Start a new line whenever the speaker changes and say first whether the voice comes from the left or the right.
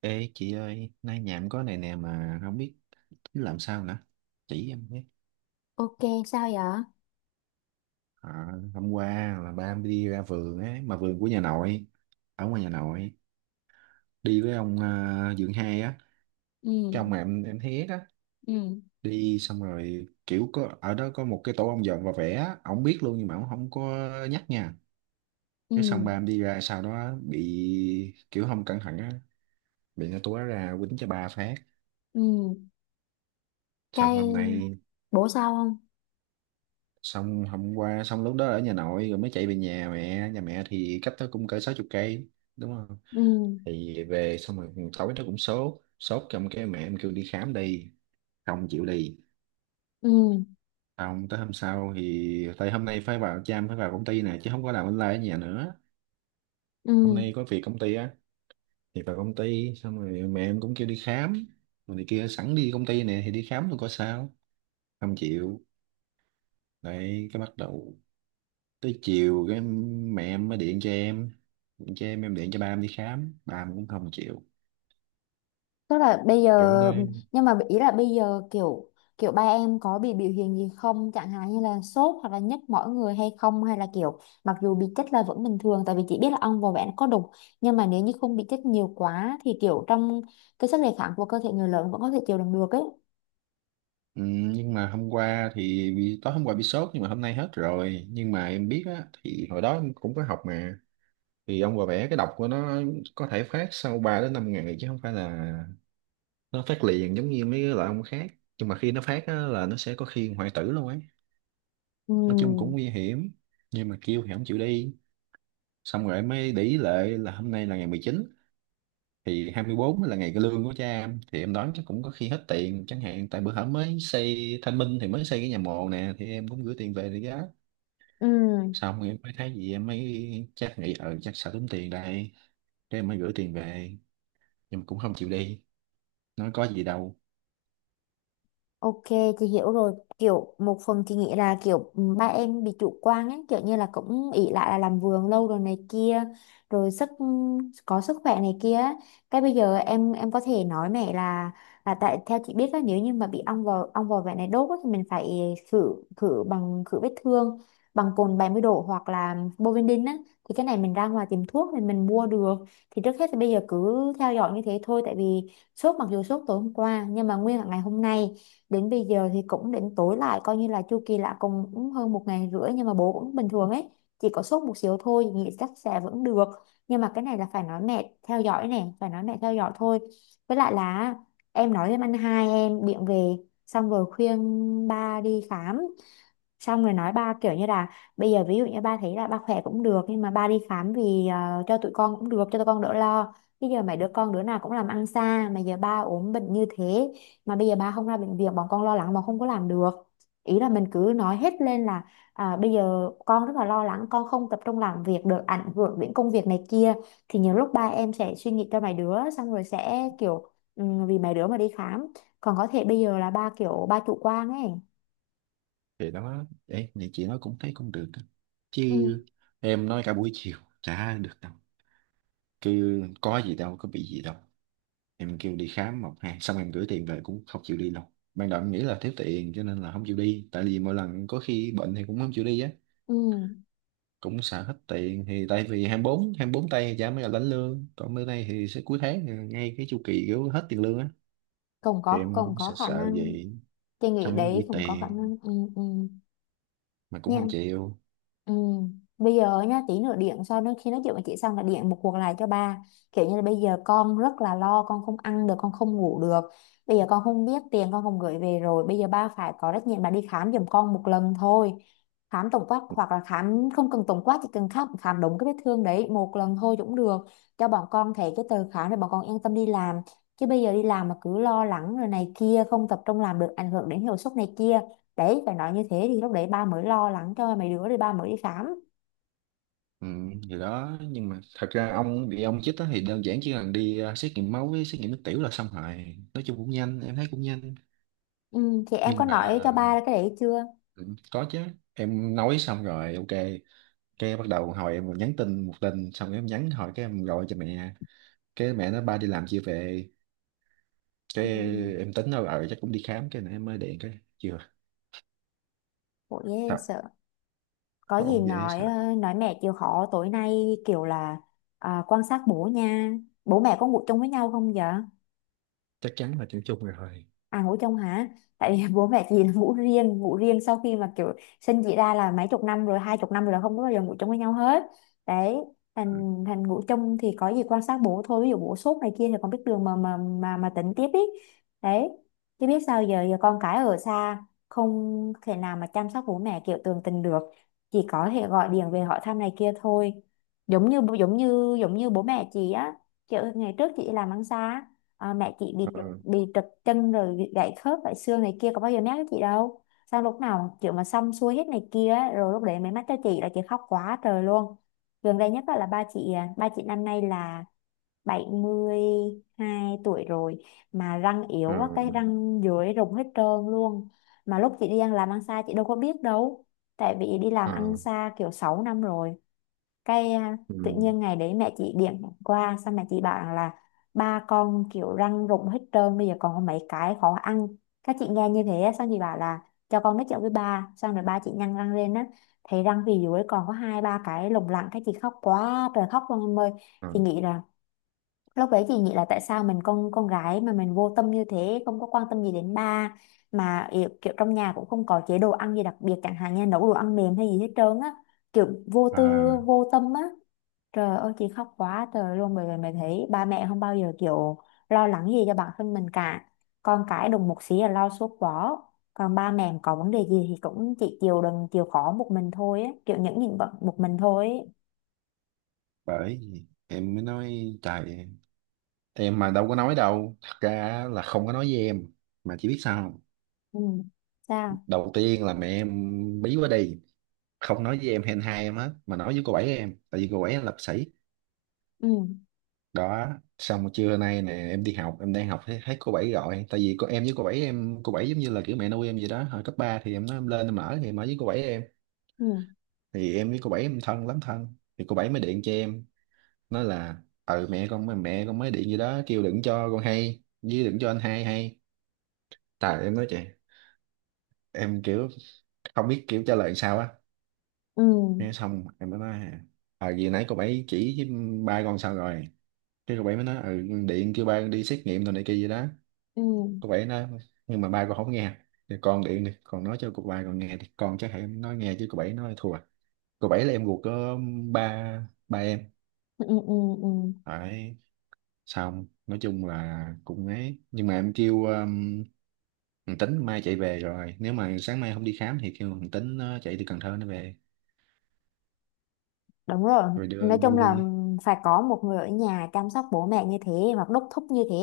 right: Ê chị ơi, nay nhà em có này nè mà không biết tính làm sao nữa. Chỉ em biết.
left: Ok, sao vậy?
right: À, hôm qua là ba em đi ra vườn ấy, mà vườn của nhà nội, ở ngoài nhà nội, đi với ông à, Dượng Hai á,
left: Ừ,
right: cái ông mà em thấy á,
left: ừ,
right: đi xong rồi kiểu có ở đó có một cái tổ ong dọn và vẽ, á, ổng biết luôn nhưng mà ổng không có nhắc nha. Cái xong
left: ừ,
right: ba em đi ra sau đó bị kiểu không cẩn thận á, bị nó túa ra quýnh cho ba phát.
left: ừ.
right: Xong
left: Cái
right: hôm nay
left: bổ sao không?
right: xong hôm qua xong lúc đó ở nhà nội rồi mới chạy về nhà mẹ, nhà mẹ thì cách đó cũng cỡ 60 cây, đúng không,
left: Ừ,
right: thì về xong rồi tối nó cũng sốt, sốt, trong cái mẹ em kêu đi khám đi, không chịu đi,
left: ừ,
right: không, tới hôm sau thì tại hôm nay phải vào chăm, phải vào công ty nè chứ không có làm online ở nhà nữa, hôm
left: ừ.
right: nay có việc công ty á, thì vào công ty xong rồi mẹ em cũng kêu đi khám rồi này kia, sẵn đi công ty nè thì đi khám luôn có sao, không chịu, đấy cái bắt đầu tới chiều cái mẹ em mới điện cho em, chứ em điện cho ba em đi khám ba em cũng không chịu,
left: Tức là bây giờ,
right: kiểu nơi.
left: nhưng mà ý là bây giờ kiểu kiểu ba em có bị biểu hiện gì không? Chẳng hạn như là sốt hoặc là nhức mỏi người hay không? Hay là kiểu mặc dù bị chích là vẫn bình thường tại vì chị biết là ong vò vẽ nó có độc nhưng mà nếu như không bị chích nhiều quá thì kiểu trong cái sức đề kháng của cơ thể người lớn vẫn có thể chịu đựng được ấy.
right: Ừ, nhưng mà hôm qua thì bị, tối hôm qua bị sốt nhưng mà hôm nay hết rồi, nhưng mà em biết á, thì hồi đó em cũng có học mà, thì ông bà vẽ cái độc của nó có thể phát sau ba đến 5 ngày chứ không phải là nó phát liền giống như mấy cái loại ông khác, nhưng mà khi nó phát á, là nó sẽ có khi hoại tử luôn ấy,
left: Ừ,
right: nói chung cũng nguy hiểm, nhưng mà kêu thì không chịu đi. Xong rồi em mới để ý lệ là hôm nay là ngày 19, thì 24 là ngày cái lương của cha em, thì em đoán chắc cũng có khi hết tiền chẳng hạn, tại bữa hổm mới xây Thanh Minh thì mới xây cái nhà mồ nè, thì em cũng gửi tiền về để giá,
left: ừ.
right: xong em mới thấy gì, em mới chắc nghĩ ờ chắc sợ tốn tiền đây, thế em mới gửi tiền về, nhưng mà cũng không chịu đi, nói có gì đâu.
left: Ok, chị hiểu rồi. Kiểu một phần chị nghĩ là kiểu ba em bị chủ quan ấy, kiểu như là cũng ỷ lại là làm vườn lâu rồi này kia, rồi có sức khỏe này kia ấy. Cái bây giờ em có thể nói mẹ là tại theo chị biết là nếu như mà bị ong vò vẽ này đốt ấy, thì mình phải khử khử bằng khử vết thương bằng cồn 70 độ hoặc là Bovidin á, thì cái này mình ra ngoài tìm thuốc thì mình mua được. Thì trước hết thì bây giờ cứ theo dõi như thế thôi tại vì sốt, mặc dù sốt tối hôm qua nhưng mà nguyên cả ngày hôm nay đến bây giờ thì cũng đến tối lại, coi như là chu kỳ là cũng cũng hơn một ngày rưỡi nhưng mà bố cũng bình thường ấy, chỉ có sốt một xíu thôi nghĩ chắc sẽ vẫn được. Nhưng mà cái này là phải nói mẹ theo dõi nè, phải nói mẹ theo dõi thôi. Với lại là em nói với anh hai em điện về, xong rồi khuyên ba đi khám, xong rồi nói ba kiểu như là bây giờ ví dụ như ba thấy là ba khỏe cũng được nhưng mà ba đi khám vì cho tụi con cũng được, cho tụi con đỡ lo. Bây giờ mấy đứa con đứa nào cũng làm ăn xa mà giờ ba ốm bệnh như thế mà bây giờ ba không ra bệnh viện, bọn con lo lắng mà không có làm được. Ý là mình cứ nói hết lên là bây giờ con rất là lo lắng, con không tập trung làm việc được, ảnh hưởng đến công việc này kia. Thì nhiều lúc ba em sẽ suy nghĩ cho mấy đứa xong rồi sẽ kiểu ừ, vì mấy đứa mà đi khám. Còn có thể bây giờ là ba kiểu ba chủ quan ấy.
right: Thì đó ấy, này chị nói cũng thấy cũng được á.
left: Ừ,
right: Chứ em nói cả buổi chiều chả được đâu, cứ có gì đâu, có bị gì đâu, em kêu đi khám một hai xong em gửi tiền về cũng không chịu đi đâu. Ban đầu em nghĩ là thiếu tiền cho nên là không chịu đi, tại vì mỗi lần có khi bệnh thì cũng không chịu đi á,
left: ừ,
right: cũng xài hết tiền, thì tại vì 24 bốn tây thì chả mới là lãnh lương, còn bữa nay thì sẽ cuối tháng ngay cái chu kỳ kiểu hết tiền lương á, thì em
left: cũng
right: cũng
left: có
right: sợ
left: khả
right: sợ
left: năng.
right: vậy,
left: Chị nghĩ
right: xong nó
left: đấy
right: gửi
left: cũng có khả
right: tiền
left: năng. Ừ, ừ
right: mà cũng không
left: nha.
right: chịu.
left: Ừ. Bây giờ nhá, tí nữa điện sau nữa, khi nói chuyện với chị xong là điện một cuộc lại cho ba, kiểu như là bây giờ con rất là lo, con không ăn được, con không ngủ được, bây giờ con không biết tiền, con không gửi về, rồi bây giờ ba phải có trách nhiệm là đi khám giùm con một lần thôi. Khám tổng quát hoặc là khám không cần tổng quát, chỉ cần khám khám đúng cái vết thương đấy một lần thôi cũng được, cho bọn con thấy cái tờ khám để bọn con yên tâm đi làm. Chứ bây giờ đi làm mà cứ lo lắng rồi này kia, không tập trung làm được, ảnh hưởng đến hiệu suất này kia. Đấy, phải nói như thế thì lúc đấy ba mới lo lắng cho mấy đứa rồi ba mới đi khám.
right: Ừ, thì đó, nhưng mà thật ra ông bị ông chích á thì đơn giản chỉ cần đi à, xét nghiệm máu với xét nghiệm nước tiểu là xong rồi, nói chung cũng nhanh, em thấy cũng nhanh,
left: Ừ, thì em có
right: nhưng
left: nói
right: mà.
left: cho ba cái đấy chưa?
right: Ừ, có chứ, em nói xong rồi ok, cái bắt đầu hồi em nhắn tin một tin xong em nhắn hỏi, cái em gọi cho mẹ, cái mẹ nói ba đi làm chưa về, cái
left: Ừ,
right: em tính đâu ờ chắc cũng đi khám, cái này em mới điện cái chưa.
left: bộ ghê
right: Thật.
left: sợ. Có gì
right: Không dễ
left: nói
right: sợ.
left: nói mẹ chịu khó tối nay kiểu là quan sát bố nha. Bố mẹ có ngủ chung với nhau không vậy?
right: Chắc chắn là chung chung rồi.
left: À, ngủ chung hả? Tại vì bố mẹ chị là ngủ riêng sau khi mà kiểu sinh chị ra là mấy chục năm rồi, 20 năm rồi là không có bao giờ ngủ chung với nhau hết. Đấy, thành thành ngủ chung thì có gì quan sát bố thôi, ví dụ bố sốt này kia thì con biết đường mà tỉnh tiếp ý. Đấy. Chứ biết sao giờ, giờ con cái ở xa không thể nào mà chăm sóc bố mẹ kiểu tường tình được, chỉ có thể gọi điện về hỏi thăm này kia thôi. Giống như bố mẹ chị á, kiểu ngày trước chị làm ăn xa, mẹ chị bị
right: Ờ,
left: trật, bị trật chân rồi bị gãy khớp, gãy xương này kia có bao giờ nhắc với chị đâu. Sao lúc nào kiểu mà xong xuôi hết này kia ấy, rồi lúc đấy mới mách cho chị, là chị khóc quá trời luôn. Gần đây nhất á là ba chị, ba chị năm nay là 72 tuổi rồi mà răng yếu
right: ờ,
left: quá, cái răng dưới rụng hết trơn luôn mà lúc chị đi ăn, làm ăn xa chị đâu có biết đâu, tại vì đi làm
right: ờ,
left: ăn xa kiểu 6 năm rồi. Cái
right: ừ,
left: tự nhiên ngày đấy mẹ chị điểm qua xong mẹ chị bảo rằng là ba con kiểu răng rụng hết trơn, bây giờ còn có mấy cái khó ăn. Các chị nghe như thế á, xong chị bảo là cho con nói chuyện với ba, xong rồi ba chị nhăn răng lên á, thấy răng phía dưới còn có hai ba cái lủng lẳng, các chị khóc quá trời khóc luôn em ơi.
right: ờ,
left: Chị nghĩ là lúc đấy chị nghĩ là tại sao mình con gái mà mình vô tâm như thế, không có quan tâm gì đến ba, mà kiểu, trong nhà cũng không có chế độ ăn gì đặc biệt chẳng hạn như nấu đồ ăn mềm hay gì hết trơn á, kiểu vô tư,
right: à.
left: vô tâm á. Trời ơi chị khóc quá trời luôn, bởi vì mày thấy ba mẹ không bao giờ kiểu lo lắng gì cho bản thân mình cả, con cái đùng một xí là lo suốt quá, còn ba mẹ có vấn đề gì thì cũng chỉ chịu đựng, chịu khó một mình thôi ấy. Kiểu những bận một mình thôi ấy.
right: Bởi vì em mới nói trời, em mà đâu có nói đâu, thật ra là không có nói với em, mà chỉ biết sao không?
left: Ừ. Sao?
right: Đầu tiên là mẹ em, bí quá đi, không nói với em hen hai em hết mà nói với cô bảy em, tại vì cô bảy em là bác sĩ.
left: Ừ.
right: Đó, xong rồi trưa nay nè em đi học em đang học thấy cô bảy gọi, tại vì cô em với cô bảy em, cô bảy giống như là kiểu mẹ nuôi em vậy đó, hồi cấp 3 thì em nói em lên em ở thì em ở với cô bảy em,
left: Ừ.
right: thì em với cô bảy em thân lắm, thân thì cô bảy mới điện cho em, nói là ừ, mẹ con mới điện gì đó kêu đừng cho con hay với đừng cho anh hai hay. Tại em nói trời, em kiểu không biết kiểu trả lời sao á,
left: Ừ.
right: nghe xong em mới nói à gì nãy cô bảy chỉ với, ba con sao rồi, cái cậu bảy mới nói ừ, điện kêu ba con đi xét nghiệm rồi này kia gì đó,
left: Ừ.
right: cậu bảy nói nhưng mà ba con không nghe à." Thì con điện đi còn nói cho cậu ba con nghe thì con chắc hãy nói nghe, chứ cậu bảy nói thua, cậu bảy là em ruột có ba ba em
left: Ừ. Ừ. Ừ. Ừ.
right: phải. Xong nói chung là cũng ấy, nhưng mà em kêu thằng Tính mai chạy về rồi, nếu mà sáng mai không đi khám thì kêu thằng Tính nó chạy từ Cần Thơ nó về
left: Đúng rồi,
right: rồi
left: nói
right: đưa đưa
left: chung là
right: đi
left: phải có một người ở nhà chăm sóc bố mẹ như thế hoặc đốc thúc như thế,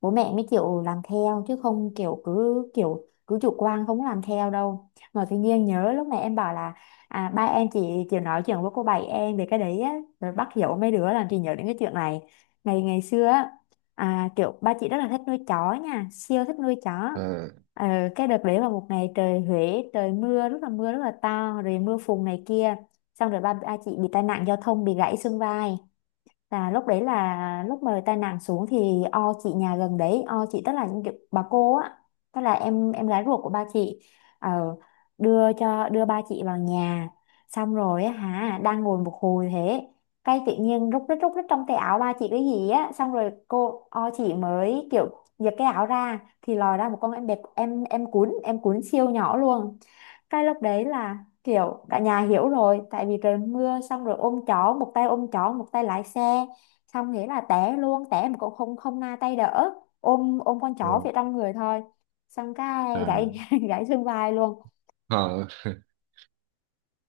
left: bố mẹ mới chịu làm theo, chứ không kiểu cứ chủ quan không làm theo đâu. Mà tự nhiên nhớ lúc này em bảo là ba em chỉ nói chuyện với cô bảy em về cái đấy á, rồi bắt dỗ mấy đứa làm chị nhớ đến cái chuyện này. Ngày ngày xưa á, kiểu ba chị rất là thích nuôi chó nha, siêu thích nuôi chó.
right: Ờ,
left: Ờ, cái đợt đấy là một ngày trời Huế, trời mưa rất là, mưa rất là to rồi mưa phùn này kia, xong rồi ba ba chị bị tai nạn giao thông, bị gãy xương vai. Là lúc đấy là lúc mà tai nạn xuống thì o chị nhà gần đấy, o chị tức là những kiểu bà cô á, tức là em gái ruột của ba chị, ờ, đưa ba chị vào nhà. Xong rồi á hả đang ngồi một hồi thế, cái tự nhiên rút rít trong tay áo ba chị cái gì á, xong rồi cô o chị mới kiểu giật cái áo ra thì lòi ra một con em bẹp em cuốn siêu nhỏ luôn. Cái lúc đấy là kiểu cả nhà hiểu rồi, tại vì trời mưa xong rồi ôm chó một tay, ôm chó một tay lái xe, xong nghĩa là té luôn, té mà cũng không không na tay đỡ, ôm ôm con chó
right: rồi
left: về trong người thôi. Xong cái
right: à.
left: gãy gãy xương vai luôn.
right: Ờ,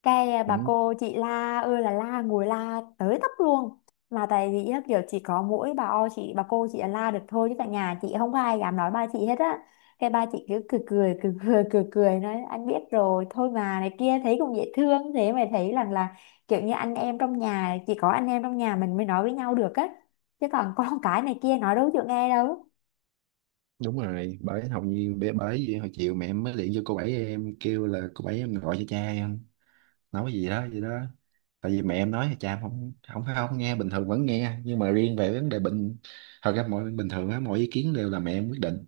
left: Cái bà
right: cũng
left: cô chị la ơi là la, ngồi la tới tấp luôn, mà tại vì á, kiểu chỉ có mỗi bà o chị, bà cô chị là la được thôi chứ tại nhà chị không có ai dám nói ba chị hết á. Cái ba chị cứ cười cười cười cười cười cười, nói anh biết rồi thôi mà, này kia thấy cũng dễ thương thế, mà thấy rằng là kiểu như anh em trong nhà, chỉ có anh em trong nhà mình mới nói với nhau được á, chứ còn con cái này kia nói đâu chịu nghe đâu.
right: đúng rồi, bởi học như bởi bởi vì hồi chiều mẹ em mới điện cho cô bảy em kêu là cô bảy em gọi cho cha em nói gì đó gì đó, tại vì mẹ em nói là cha em không không phải không nghe, bình thường vẫn nghe, nhưng mà riêng về vấn đề bệnh, thật ra mọi bình thường á, mọi ý kiến đều là mẹ em quyết định,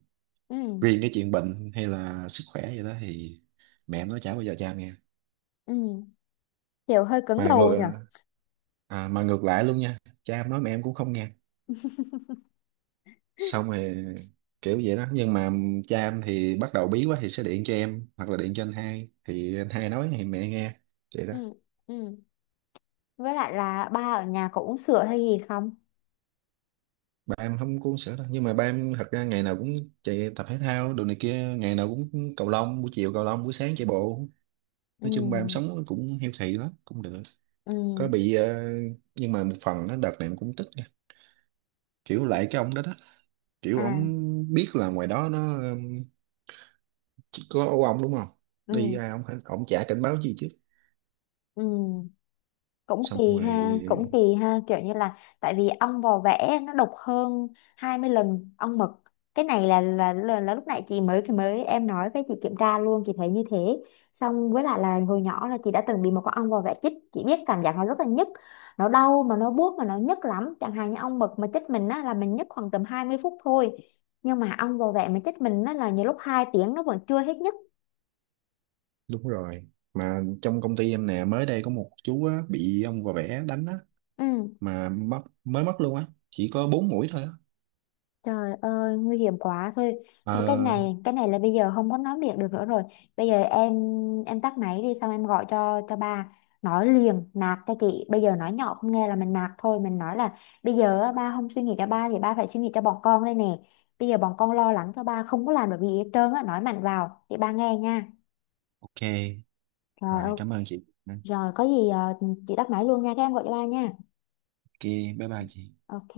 left: Ừ,
right: riêng cái chuyện bệnh hay là sức khỏe gì đó thì mẹ em nói chả bao giờ cha em nghe,
left: ừ, kiểu hơi cứng
right: mà
left: đầu nhỉ.
right: ngược, à, mà ngược lại luôn nha, cha em nói mẹ em cũng không nghe, xong rồi kiểu vậy đó, nhưng mà cha em thì bắt đầu bí quá thì sẽ điện cho em hoặc là điện cho anh hai thì anh hai nói thì mẹ nghe, vậy đó.
left: Ừ, ừ. Với lại là ba ở nhà có uống sữa hay gì không?
right: Ba em không có uống sữa đâu, nhưng mà ba em thật ra ngày nào cũng chạy tập thể thao đồ này kia, ngày nào cũng cầu lông buổi chiều, cầu lông buổi sáng chạy bộ, nói chung ba em
left: Ừ
right: sống cũng healthy lắm, cũng được, có
left: ừ
right: bị ờ, nhưng mà một phần nó đợt này em cũng tức nha. Kiểu lại cái ông đó đó, kiểu ông
left: à
right: biết là ngoài đó nó có ông đúng không, đi
left: ừ,
right: ra ông chả cảnh báo gì chứ,
left: ừ. Cũng
right: xong
left: kỳ
right: rồi.
left: ha, cũng kỳ ha, kiểu như là tại vì ong vò vẽ nó độc hơn 20 lần ong mật. Cái này là lúc nãy chị mới mới em nói với chị kiểm tra luôn, chị thấy như thế. Xong với lại là hồi nhỏ là chị đã từng bị một con ong vò vẽ chích, chị biết cảm giác nó rất là nhức, nó đau mà nó buốt mà nó nhức lắm. Chẳng hạn như ong mật mà chích mình á là mình nhức khoảng tầm 20 phút thôi, nhưng mà ong vò vẽ mà chích mình á là nhiều lúc 2 tiếng nó vẫn chưa hết nhức.
right: Đúng rồi. Mà trong công ty em nè, mới đây có một chú á, bị ông vò vẽ đánh á,
left: Ừ.
right: mà mất, mới mất luôn á, chỉ có 4 mũi thôi á.
left: Trời ơi, nguy hiểm quá thôi. Thôi cái
right: Ờ,
left: này, cái này là bây giờ không có nói miệng được nữa rồi. Bây giờ em tắt máy đi xong em gọi cho ba, nói liền nạt cho chị. Bây giờ nói nhỏ không nghe là mình nạt thôi, mình nói là bây giờ á, ba không suy nghĩ cho ba thì ba phải suy nghĩ cho bọn con đây nè. Bây giờ bọn con lo lắng cho ba không có làm được gì hết trơn á, nói mạnh vào để ba nghe nha.
right: ok.
left: Rồi
right: Rồi,
left: ok.
right: cảm ơn chị.
left: Rồi có gì chị tắt máy luôn nha, các em gọi cho ba nha.
right: Ok, bye bye chị.
left: Ok.